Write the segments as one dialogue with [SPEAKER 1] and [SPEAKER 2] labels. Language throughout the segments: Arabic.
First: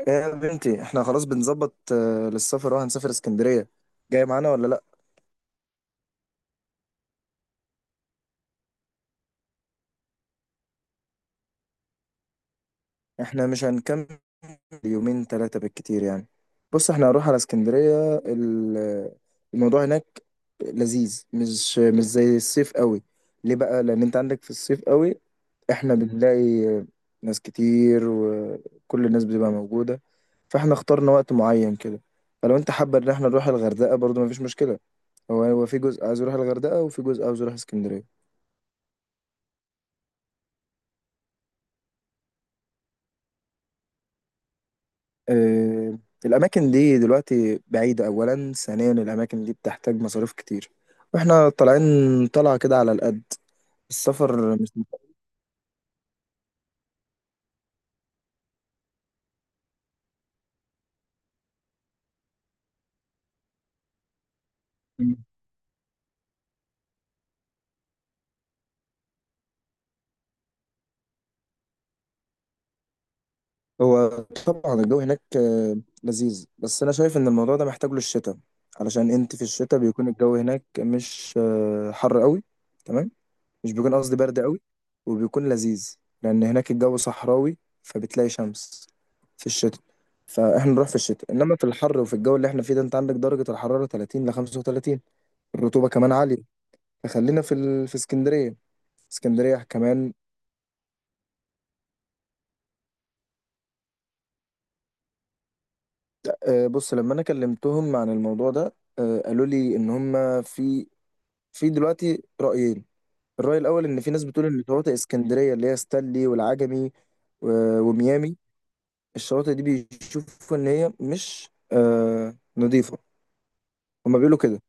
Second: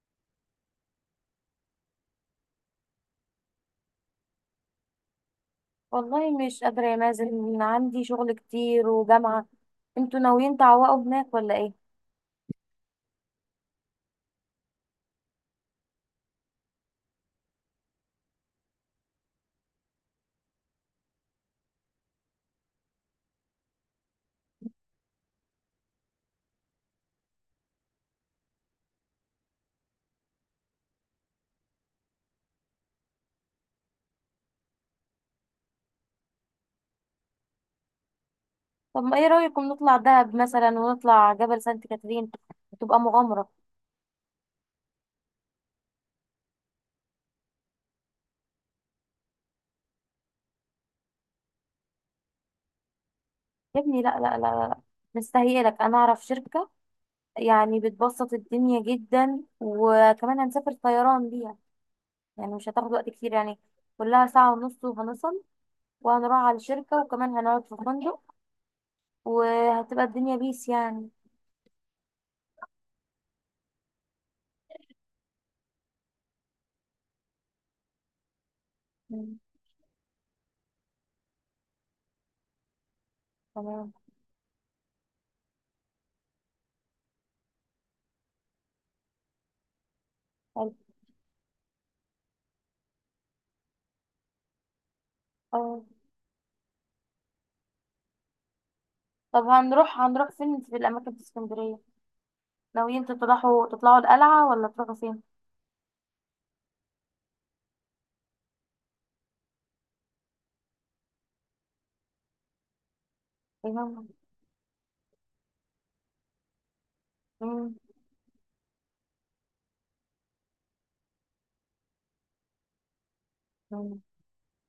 [SPEAKER 1] ايه يا بنتي، احنا خلاص بنظبط للسفر. اه هنسافر اسكندرية. جاي معانا ولا لا؟
[SPEAKER 2] والله مش قادرة يا مازن، عندي شغل كتير وجامعة. انتوا ناويين تعوقوا هناك ولا ايه؟
[SPEAKER 1] احنا مش هنكمل، يومين ثلاثة بالكتير يعني. بص، احنا هنروح على اسكندرية الموضوع هناك لذيذ، مش زي الصيف قوي. ليه بقى؟ لان انت عندك في الصيف قوي احنا بنلاقي ناس كتير، وكل الناس بتبقى موجودة، فاحنا اخترنا وقت معين كده. فلو انت حابب ان احنا نروح الغردقة برضو مفيش مشكلة. هو في جزء عايز يروح الغردقة وفي جزء عايز يروح اسكندرية.
[SPEAKER 2] طب ما ايه رأيكم نطلع دهب مثلا ونطلع جبل سانت كاترين، تبقى مغامرة.
[SPEAKER 1] آه، الأماكن دي دلوقتي بعيدة، أولا. ثانيا، الأماكن دي بتحتاج مصاريف كتير، وإحنا طالعين طلعة كده على القد.
[SPEAKER 2] يا ابني لا لا لا
[SPEAKER 1] السفر مش
[SPEAKER 2] لا، مستهيئلك انا اعرف شركة، يعني بتبسط الدنيا جدا وكمان هنسافر طيران بيها، يعني مش هتاخد وقت كتير يعني، كلها ساعة ونص
[SPEAKER 1] متأكد.
[SPEAKER 2] وهنصل. وهنروح على الشركة وكمان هنقعد في فندق، وهتبقى الدنيا بيس يعني.
[SPEAKER 1] هو طبعا الجو هناك لذيذ، بس أنا شايف إن الموضوع ده محتاج له الشتاء. علشان أنت
[SPEAKER 2] مم.
[SPEAKER 1] في الشتاء بيكون الجو هناك مش حر قوي. تمام. مش
[SPEAKER 2] تمام.
[SPEAKER 1] بيكون قصدي، برد قوي وبيكون لذيذ، لان هناك الجو صحراوي فبتلاقي شمس في الشتاء. فاحنا
[SPEAKER 2] حلو.
[SPEAKER 1] نروح في الشتاء، انما في الحر وفي الجو اللي احنا فيه ده انت عندك درجة الحرارة 30 ل 35.
[SPEAKER 2] اه.
[SPEAKER 1] الرطوبة كمان عالية، فخلينا في اسكندرية.
[SPEAKER 2] طب
[SPEAKER 1] اسكندرية
[SPEAKER 2] هنروح
[SPEAKER 1] كمان.
[SPEAKER 2] هنروح فين في الأماكن في اسكندرية؟ ناويين تطلعوا تطلعوا القلعة ولا تروحوا فين؟
[SPEAKER 1] بص، لما انا كلمتهم عن الموضوع ده قالوا لي ان هم في، في دلوقتي رأيين. الرأي الاول ان
[SPEAKER 2] مم.
[SPEAKER 1] في ناس بتقول ان شواطئ اسكندرية اللي هي ستانلي والعجمي
[SPEAKER 2] مم.
[SPEAKER 1] وميامي، الشواطئ دي بيشوفوا ان هي مش نظيفه،
[SPEAKER 2] مم.
[SPEAKER 1] هما بيقولوا كده.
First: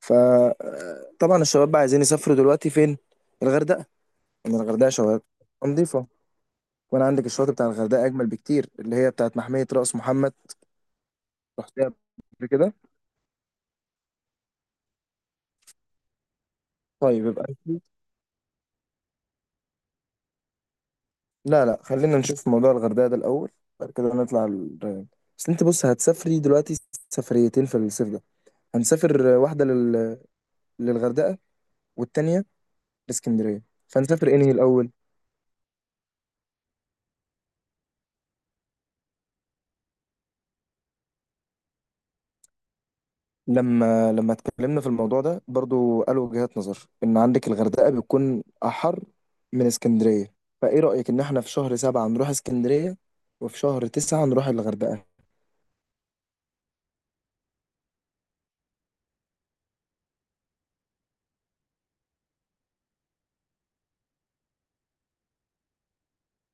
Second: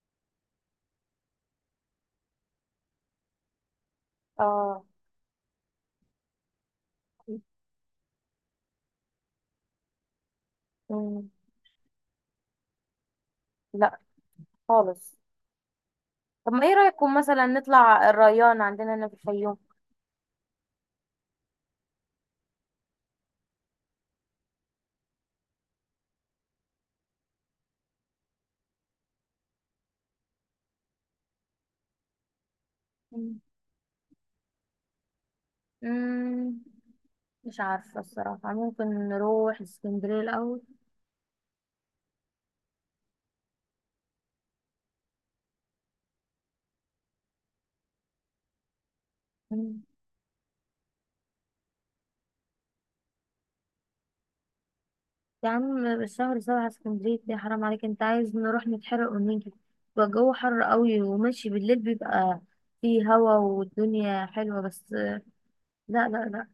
[SPEAKER 1] فطبعا الشباب بقى عايزين يسافروا دلوقتي فين؟ الغردقه. ان
[SPEAKER 2] آه.
[SPEAKER 1] الغردقه شواطئ نظيفه. وانا عندك الشواطئ بتاع الغردقه اجمل بكتير، اللي هي بتاعت محميه راس محمد.
[SPEAKER 2] مم.
[SPEAKER 1] رحتها قبل كده؟
[SPEAKER 2] لا خالص. طب ما ايه رأيكم
[SPEAKER 1] طيب يبقى
[SPEAKER 2] مثلا
[SPEAKER 1] أكيد.
[SPEAKER 2] نطلع الريان عندنا هنا في الفيوم؟
[SPEAKER 1] لا لا، خلينا نشوف موضوع الغردقه ده الاول، بعد كده نطلع الريان. بس انت بص، هتسافري دلوقتي سفريتين في الصيف ده. هنسافر واحده للغردقه، والتانيه
[SPEAKER 2] مم.
[SPEAKER 1] لاسكندريه. فهنسافر انهي الاول؟
[SPEAKER 2] مم. مش عارفة الصراحة، ممكن نروح اسكندرية الأول.
[SPEAKER 1] لما اتكلمنا في الموضوع ده برضو قالوا وجهات نظر ان عندك الغردقة بتكون احر من
[SPEAKER 2] مم.
[SPEAKER 1] اسكندرية. فايه رأيك ان احنا في شهر سبعة نروح اسكندرية، وفي شهر تسعة نروح الغردقة؟
[SPEAKER 2] يا عم الشهر سبعة اسكندرية دي حرام عليك، انت عايز نروح نتحرق ونيجي، بيبقى الجو حر قوي، وماشي بالليل بيبقى فيه هوا والدنيا حلوة، بس لا لا لا،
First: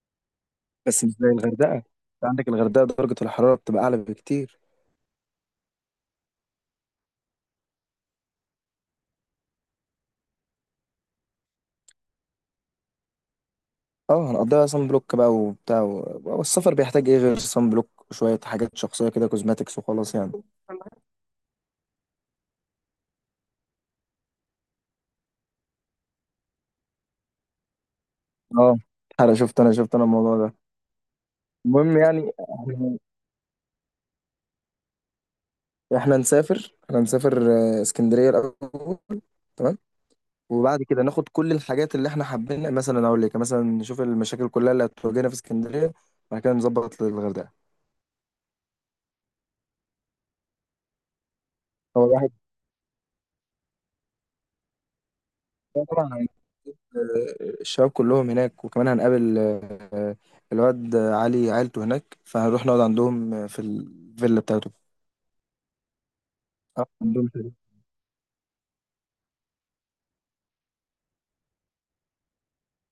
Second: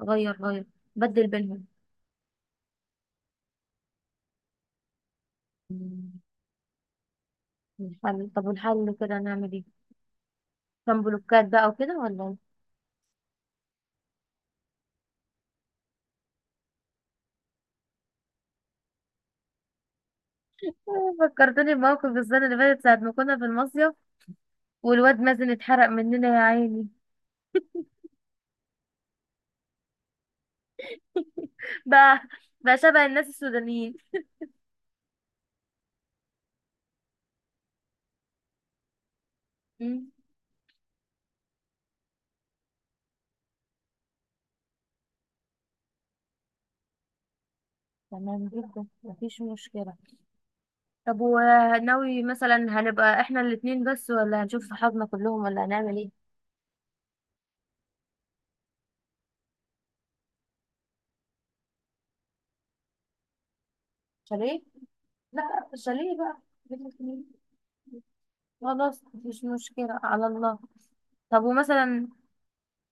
[SPEAKER 2] غير غير،
[SPEAKER 1] بس مش
[SPEAKER 2] بدل
[SPEAKER 1] زي
[SPEAKER 2] بينهم.
[SPEAKER 1] الغردقة، انت عندك الغردقة درجة الحرارة بتبقى اعلى بكتير.
[SPEAKER 2] مم. الحل، طب والحل كده نعمل ايه؟ كان بلوكات بقى وكده ولا ايه؟
[SPEAKER 1] اه، هنقضيها صن بلوك بقى وبتاع والسفر بيحتاج ايه غير صن بلوك وشوية حاجات شخصية كده، كوزماتكس وخلاص يعني.
[SPEAKER 2] فكرتني بموقف السنة اللي فاتت ساعة ما كنا في المصيف، والواد مازن اتحرق مننا يا عيني.
[SPEAKER 1] اه انا شفت انا الموضوع ده، المهم
[SPEAKER 2] بقى،
[SPEAKER 1] يعني
[SPEAKER 2] بقى
[SPEAKER 1] احنا
[SPEAKER 2] شبه الناس السودانيين.
[SPEAKER 1] احنا نسافر احنا نسافر اسكندرية الاول. تمام.
[SPEAKER 2] مم.
[SPEAKER 1] وبعد كده ناخد كل الحاجات اللي احنا حابين، مثلا اقول لك مثلا نشوف المشاكل كلها اللي هتواجهنا في اسكندريه، بعد كده نظبط للغردقه.
[SPEAKER 2] تمام جدا مفيش مشكلة. طب
[SPEAKER 1] هو
[SPEAKER 2] وناوي
[SPEAKER 1] الواحد.
[SPEAKER 2] مثلا هنبقى احنا الاتنين بس، ولا هنشوف صحابنا كلهم، ولا هنعمل
[SPEAKER 1] طبعا
[SPEAKER 2] ايه؟
[SPEAKER 1] الشباب كلهم هناك، وكمان هنقابل الواد علي عيلته هناك فهنروح نقعد عندهم في الفيلا
[SPEAKER 2] شاليه،
[SPEAKER 1] بتاعته.
[SPEAKER 2] لا شاليه بقى.
[SPEAKER 1] عندهم
[SPEAKER 2] خلاص مفيش مشكلة، على الله. طب ومثلا،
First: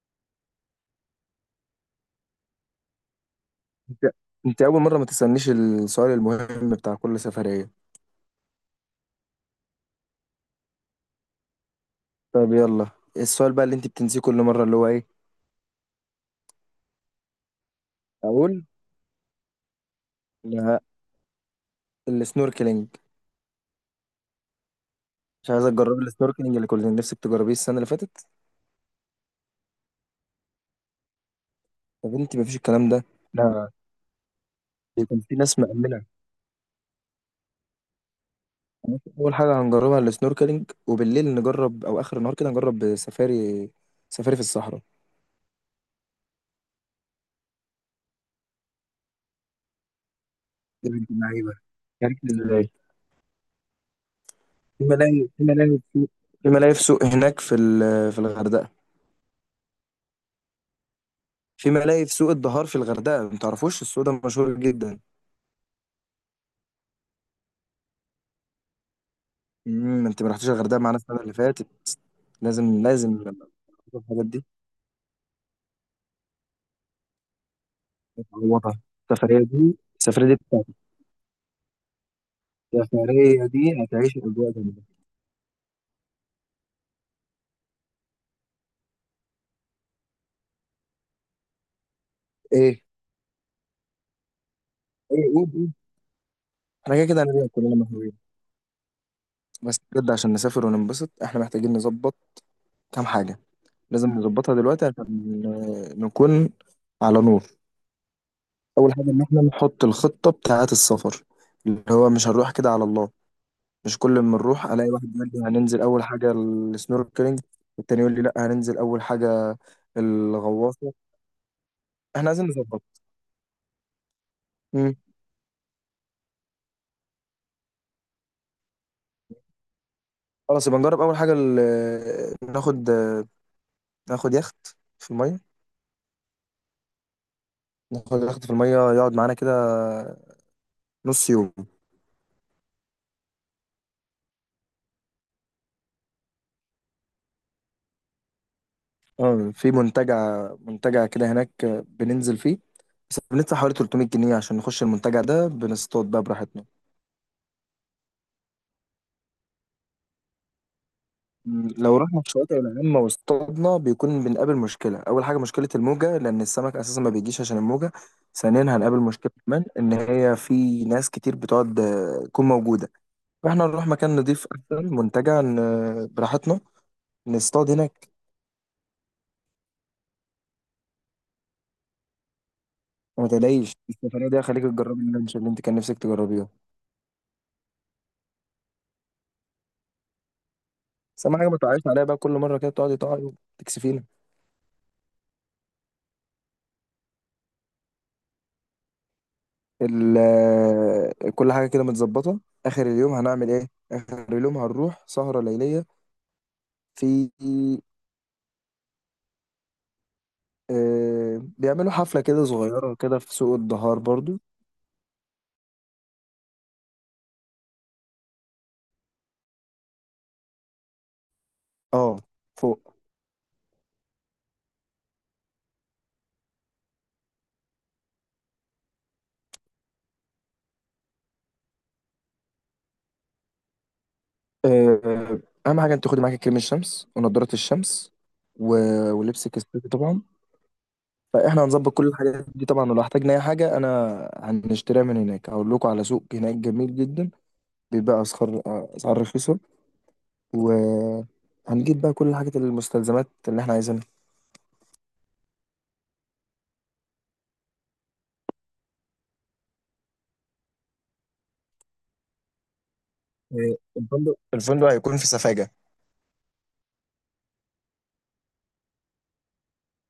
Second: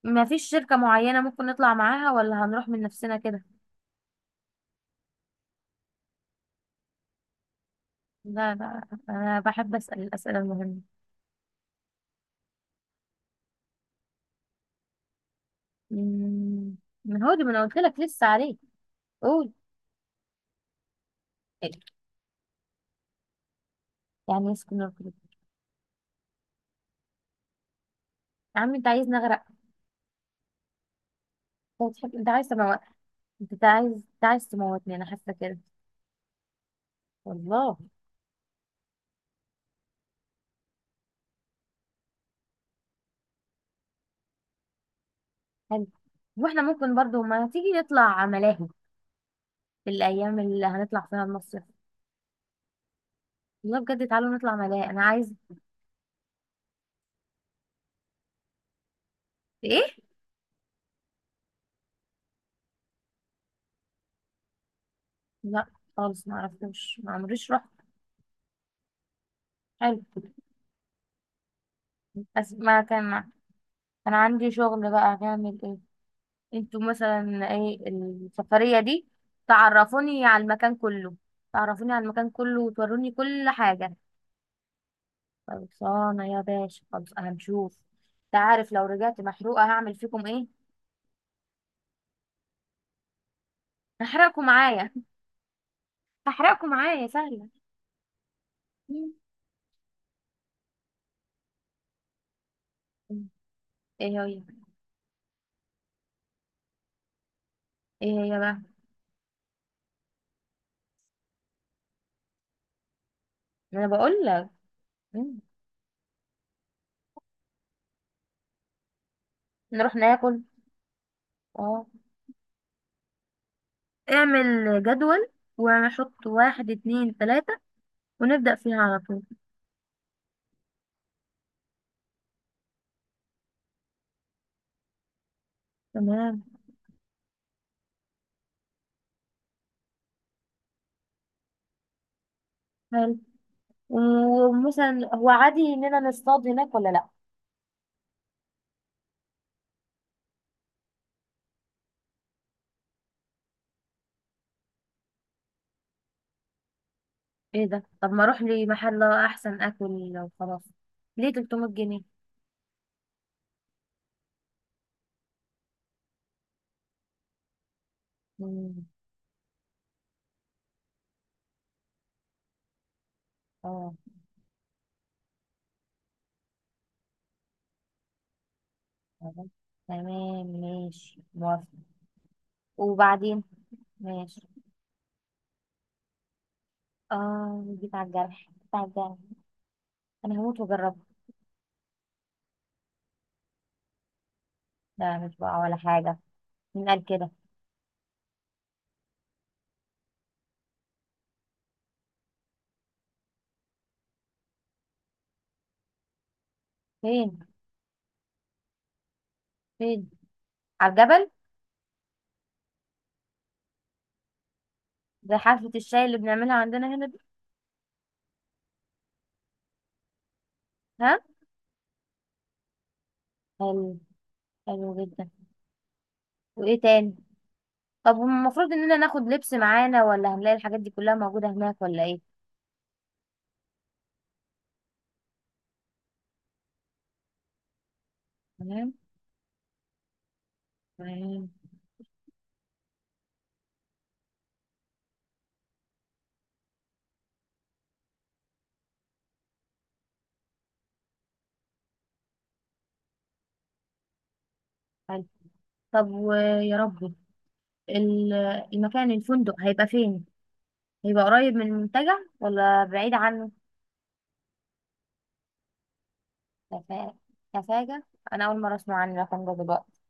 [SPEAKER 2] ما فيش شركة معينة ممكن نطلع معاها، ولا هنروح من نفسنا كده؟
[SPEAKER 1] انت انت اول مره ما تسالنيش السؤال المهم بتاع كل سفريه.
[SPEAKER 2] لا لا، أنا بحب أسأل الأسئلة المهمة.
[SPEAKER 1] طب يلا، السؤال بقى اللي انت بتنسيه كل مره اللي هو ايه؟
[SPEAKER 2] مم. ما هو دي ما أنا قلت لك لسه عليه.
[SPEAKER 1] اقول؟
[SPEAKER 2] قول.
[SPEAKER 1] لا.
[SPEAKER 2] إيه؟
[SPEAKER 1] السنوركلينج.
[SPEAKER 2] يعني يسكن الكل.
[SPEAKER 1] مش عايزه تجربي السنوركلينج اللي كنت نفسك تجربيه السنه اللي فاتت؟
[SPEAKER 2] يا عم أنت عايز نغرق؟ أنت
[SPEAKER 1] يا
[SPEAKER 2] بتحب، أنت
[SPEAKER 1] بنتي،
[SPEAKER 2] عايز
[SPEAKER 1] مفيش
[SPEAKER 2] تموت.
[SPEAKER 1] الكلام ده.
[SPEAKER 2] أنت
[SPEAKER 1] لا،
[SPEAKER 2] عايز أنت عايز تموتني، أنا
[SPEAKER 1] ده كان
[SPEAKER 2] حاسة
[SPEAKER 1] في
[SPEAKER 2] كده.
[SPEAKER 1] ناس مأمنة.
[SPEAKER 2] والله.
[SPEAKER 1] أول حاجة هنجربها السنوركلينج، وبالليل نجرب أو آخر النهار كده نجرب سفاري، سفاري في الصحراء.
[SPEAKER 2] حلو. وإحنا ممكن برضو ما تيجي نطلع ملاهي في الأيام اللي
[SPEAKER 1] يا
[SPEAKER 2] هنطلع
[SPEAKER 1] بنت
[SPEAKER 2] فيها
[SPEAKER 1] اللعيبة،
[SPEAKER 2] المصيف.
[SPEAKER 1] عرفت ازاي؟
[SPEAKER 2] والله بجد تعالوا نطلع
[SPEAKER 1] في
[SPEAKER 2] ملاهي، أنا
[SPEAKER 1] ملاهي
[SPEAKER 2] عايز.
[SPEAKER 1] في ملاهي في في سوق هناك في الغردقة.
[SPEAKER 2] إيه؟
[SPEAKER 1] في ملاهي في سوق الدهار في الغردقة، ما تعرفوش السوق ده مشهور جدا؟
[SPEAKER 2] لا خالص، ما عرفتوش، ما عمريش رحت. حلو.
[SPEAKER 1] انت ما رحتيش الغردقة معانا السنة اللي فاتت.
[SPEAKER 2] بس ما
[SPEAKER 1] لازم
[SPEAKER 2] كان.
[SPEAKER 1] لازم
[SPEAKER 2] انا
[SPEAKER 1] الحاجات دي
[SPEAKER 2] عندي شغل بقى، هنعمل ايه؟ انتوا مثلا ايه؟ السفرية
[SPEAKER 1] تعوضها.
[SPEAKER 2] دي.
[SPEAKER 1] السفرية دي،
[SPEAKER 2] تعرفوني
[SPEAKER 1] السفرية دي
[SPEAKER 2] على
[SPEAKER 1] بتاعتك،
[SPEAKER 2] المكان كله، تعرفوني على المكان كله وتوروني
[SPEAKER 1] السفرية
[SPEAKER 2] كل
[SPEAKER 1] دي
[SPEAKER 2] حاجة.
[SPEAKER 1] هتعيش الأجواء جامدة.
[SPEAKER 2] خلصانة يا باشا، خلص هنشوف. انت عارف لو رجعت محروقة هعمل فيكم ايه؟
[SPEAKER 1] ايه؟
[SPEAKER 2] هحرقكم معايا.
[SPEAKER 1] ايه، قول.
[SPEAKER 2] هحرقكم
[SPEAKER 1] احنا
[SPEAKER 2] معايا
[SPEAKER 1] كده كده
[SPEAKER 2] سهلة.
[SPEAKER 1] هنبقى كلنا مهووسين.
[SPEAKER 2] مم.
[SPEAKER 1] بس بجد عشان نسافر وننبسط احنا محتاجين نظبط كام حاجة، لازم
[SPEAKER 2] ايه هي؟
[SPEAKER 1] نظبطها دلوقتي عشان نكون على نور.
[SPEAKER 2] ايه هي بقى؟
[SPEAKER 1] اول حاجة ان احنا نحط الخطة بتاعة السفر، اللي هو مش هنروح كده على الله.
[SPEAKER 2] انا
[SPEAKER 1] مش كل
[SPEAKER 2] بقول
[SPEAKER 1] ما
[SPEAKER 2] لك.
[SPEAKER 1] نروح الاقي واحد يقول لي
[SPEAKER 2] مم.
[SPEAKER 1] هننزل اول حاجة السنوركلينج، والتاني يقول لي لا هننزل اول حاجة
[SPEAKER 2] نروح ناكل.
[SPEAKER 1] الغواصة.
[SPEAKER 2] اه.
[SPEAKER 1] احنا عايزين نظبط.
[SPEAKER 2] اعمل
[SPEAKER 1] امم،
[SPEAKER 2] جدول، ونحط واحد اتنين تلاتة، ونبدأ فيها على طول.
[SPEAKER 1] خلاص يبقى نجرب اول حاجة ناخد يخت في المية.
[SPEAKER 2] تمام.
[SPEAKER 1] ناخد يخت في المية يقعد معانا كده نص يوم.
[SPEAKER 2] حلو. ومثلا هو عادي اننا نصطاد هناك ولا لا؟
[SPEAKER 1] اه، في منتجع كده هناك بننزل فيه، بس بندفع حوالي 300 جنيه عشان نخش المنتجع ده، بنصطاد بقى براحتنا.
[SPEAKER 2] ايه ده؟ طب ما اروح لمحل احسن اكل وخلاص، ليه 300
[SPEAKER 1] لو
[SPEAKER 2] جنيه
[SPEAKER 1] رحنا في شواطئ العامة واصطادنا بيكون بنقابل مشكلة، أول حاجة مشكلة الموجة لأن السمك أساسا ما بيجيش عشان الموجة. ثانيا،
[SPEAKER 2] مم.
[SPEAKER 1] هنقابل مشكلة كمان إن هي في ناس كتير بتقعد تكون موجودة. فإحنا نروح
[SPEAKER 2] اه.
[SPEAKER 1] مكان نضيف أحسن منتجع براحتنا، نصطاد هناك.
[SPEAKER 2] خلاص. تمام ماشي موافقة.
[SPEAKER 1] وما
[SPEAKER 2] وبعدين.
[SPEAKER 1] تلاقيش السفرية دي
[SPEAKER 2] ماشي.
[SPEAKER 1] هخليك تجربي اللانش اللي أنت كان نفسك تجربيها.
[SPEAKER 2] اه جيت على الجرح، جيت على الجرح، انا هموت واجربه.
[SPEAKER 1] بس اهم حاجه ما تقعيش عليها بقى، كل مره كده بتقعدي تقعي وتكسفينا.
[SPEAKER 2] لا مش بقى ولا حاجة، مين قال كده؟
[SPEAKER 1] كل حاجه كده متظبطه. اخر اليوم هنعمل ايه؟ اخر اليوم هنروح سهره ليليه
[SPEAKER 2] فين؟
[SPEAKER 1] في
[SPEAKER 2] فين؟ على الجبل،
[SPEAKER 1] آه بيعملوا حفله كده صغيره كده في سوق الدهار برضو.
[SPEAKER 2] زي حفلة الشاي اللي بنعملها عندنا هنا دي. ها.
[SPEAKER 1] اه، فوق.
[SPEAKER 2] حلو. حلو جدا. وايه تاني؟ طب المفروض اننا ناخد لبس معانا، ولا هنلاقي الحاجات دي كلها موجودة هناك، ولا ايه؟
[SPEAKER 1] آه اهم حاجه انت خدي معاكي كريم الشمس ونضاره الشمس و...
[SPEAKER 2] تمام.
[SPEAKER 1] ولبسك الصيفي طبعا.
[SPEAKER 2] تمام.
[SPEAKER 1] فاحنا هنظبط كل الحاجات دي طبعا، ولو احتاجنا اي حاجه انا هنشتريها من هناك، هقول لكم على سوق هناك جميل جدا، بيبقى اسعار اسعار رخيصه، وهنجيب بقى كل الحاجات المستلزمات اللي احنا عايزينها.
[SPEAKER 2] حلو. طب ويا ربي، ال- المكان، الفندق هيبقى فين؟ هيبقى قريب من المنتجع ولا بعيد عنه؟
[SPEAKER 1] إيه، الفندق هيكون في سفاجة.
[SPEAKER 2] كفا- كفاجة؟ انا اول مرة اسمع عن الرقم ده دلوقتي.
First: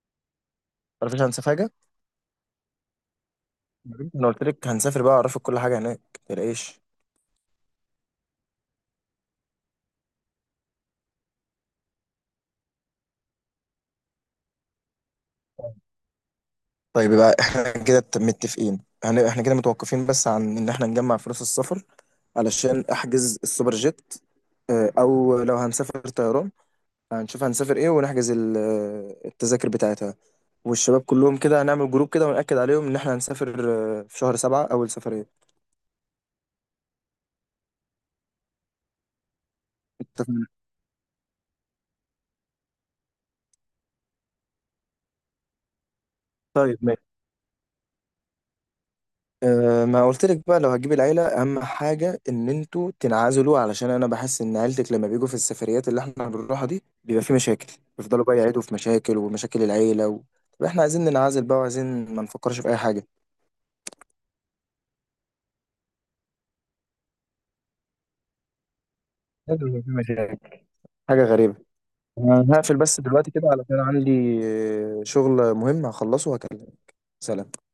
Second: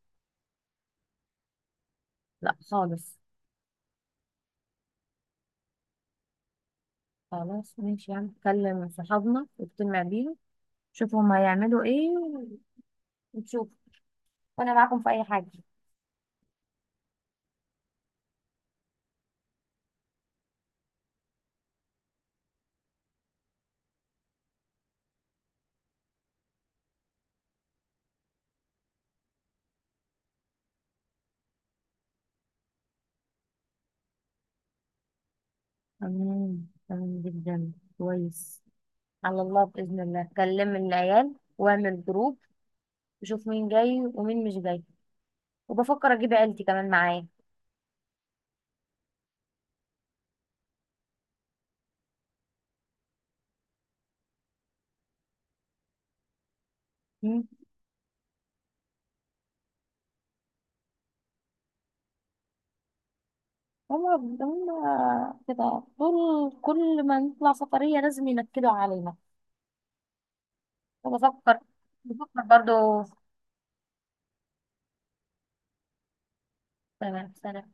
[SPEAKER 1] تعرفيش عن سفاجة؟
[SPEAKER 2] لا خالص.
[SPEAKER 1] مم. انا قلت لك هنسافر بقى اعرفك كل حاجة هناك متقلقيش.
[SPEAKER 2] خلاص ماشي، يعني نكلم صحابنا ونجتمع بيهم، شوف هم هيعملوا ايه، ونشوف، وانا معاكم في اي حاجة.
[SPEAKER 1] طيب يبقى احنا كده متفقين. احنا كده متوقفين بس عن ان احنا نجمع فلوس السفر علشان احجز السوبر جيت، او لو هنسافر طيران هنشوف هنسافر ايه، ونحجز التذاكر بتاعتها. والشباب كلهم كده هنعمل جروب كده ونأكد عليهم ان احنا هنسافر في شهر سبعة اول سفرية.
[SPEAKER 2] تمام. تمام جدا. كويس. على الله بإذن الله،
[SPEAKER 1] اتفقنا.
[SPEAKER 2] كلم العيال واعمل جروب، وشوف مين جاي ومين مش جاي. وبفكر أجيب عيلتي
[SPEAKER 1] طيب
[SPEAKER 2] كمان
[SPEAKER 1] ماشي.
[SPEAKER 2] معايا.
[SPEAKER 1] أه، ما قلت لك بقى لو هتجيب العيلة أهم حاجة إن أنتوا تنعزلوا، علشان أنا بحس إن عيلتك لما بيجوا في السفريات اللي إحنا بنروحها دي بيبقى في
[SPEAKER 2] هم.
[SPEAKER 1] مشاكل. بيفضلوا بقى يعيدوا في مشاكل، ومشاكل العيلة طب إحنا عايزين ننعزل بقى وعايزين ما نفكرش في أي حاجة.
[SPEAKER 2] هم. كده طول، كل ما نطلع سفرية لازم ينكدوا علينا.
[SPEAKER 1] لازم يبقى في مشاكل. حاجة غريبة.
[SPEAKER 2] وبفكر، بفكر
[SPEAKER 1] أنا هقفل بس
[SPEAKER 2] برضو.
[SPEAKER 1] دلوقتي كده علشان عندي شغل مهم هخلصه، وهكلمك.
[SPEAKER 2] تمام
[SPEAKER 1] سلام.
[SPEAKER 2] سلام.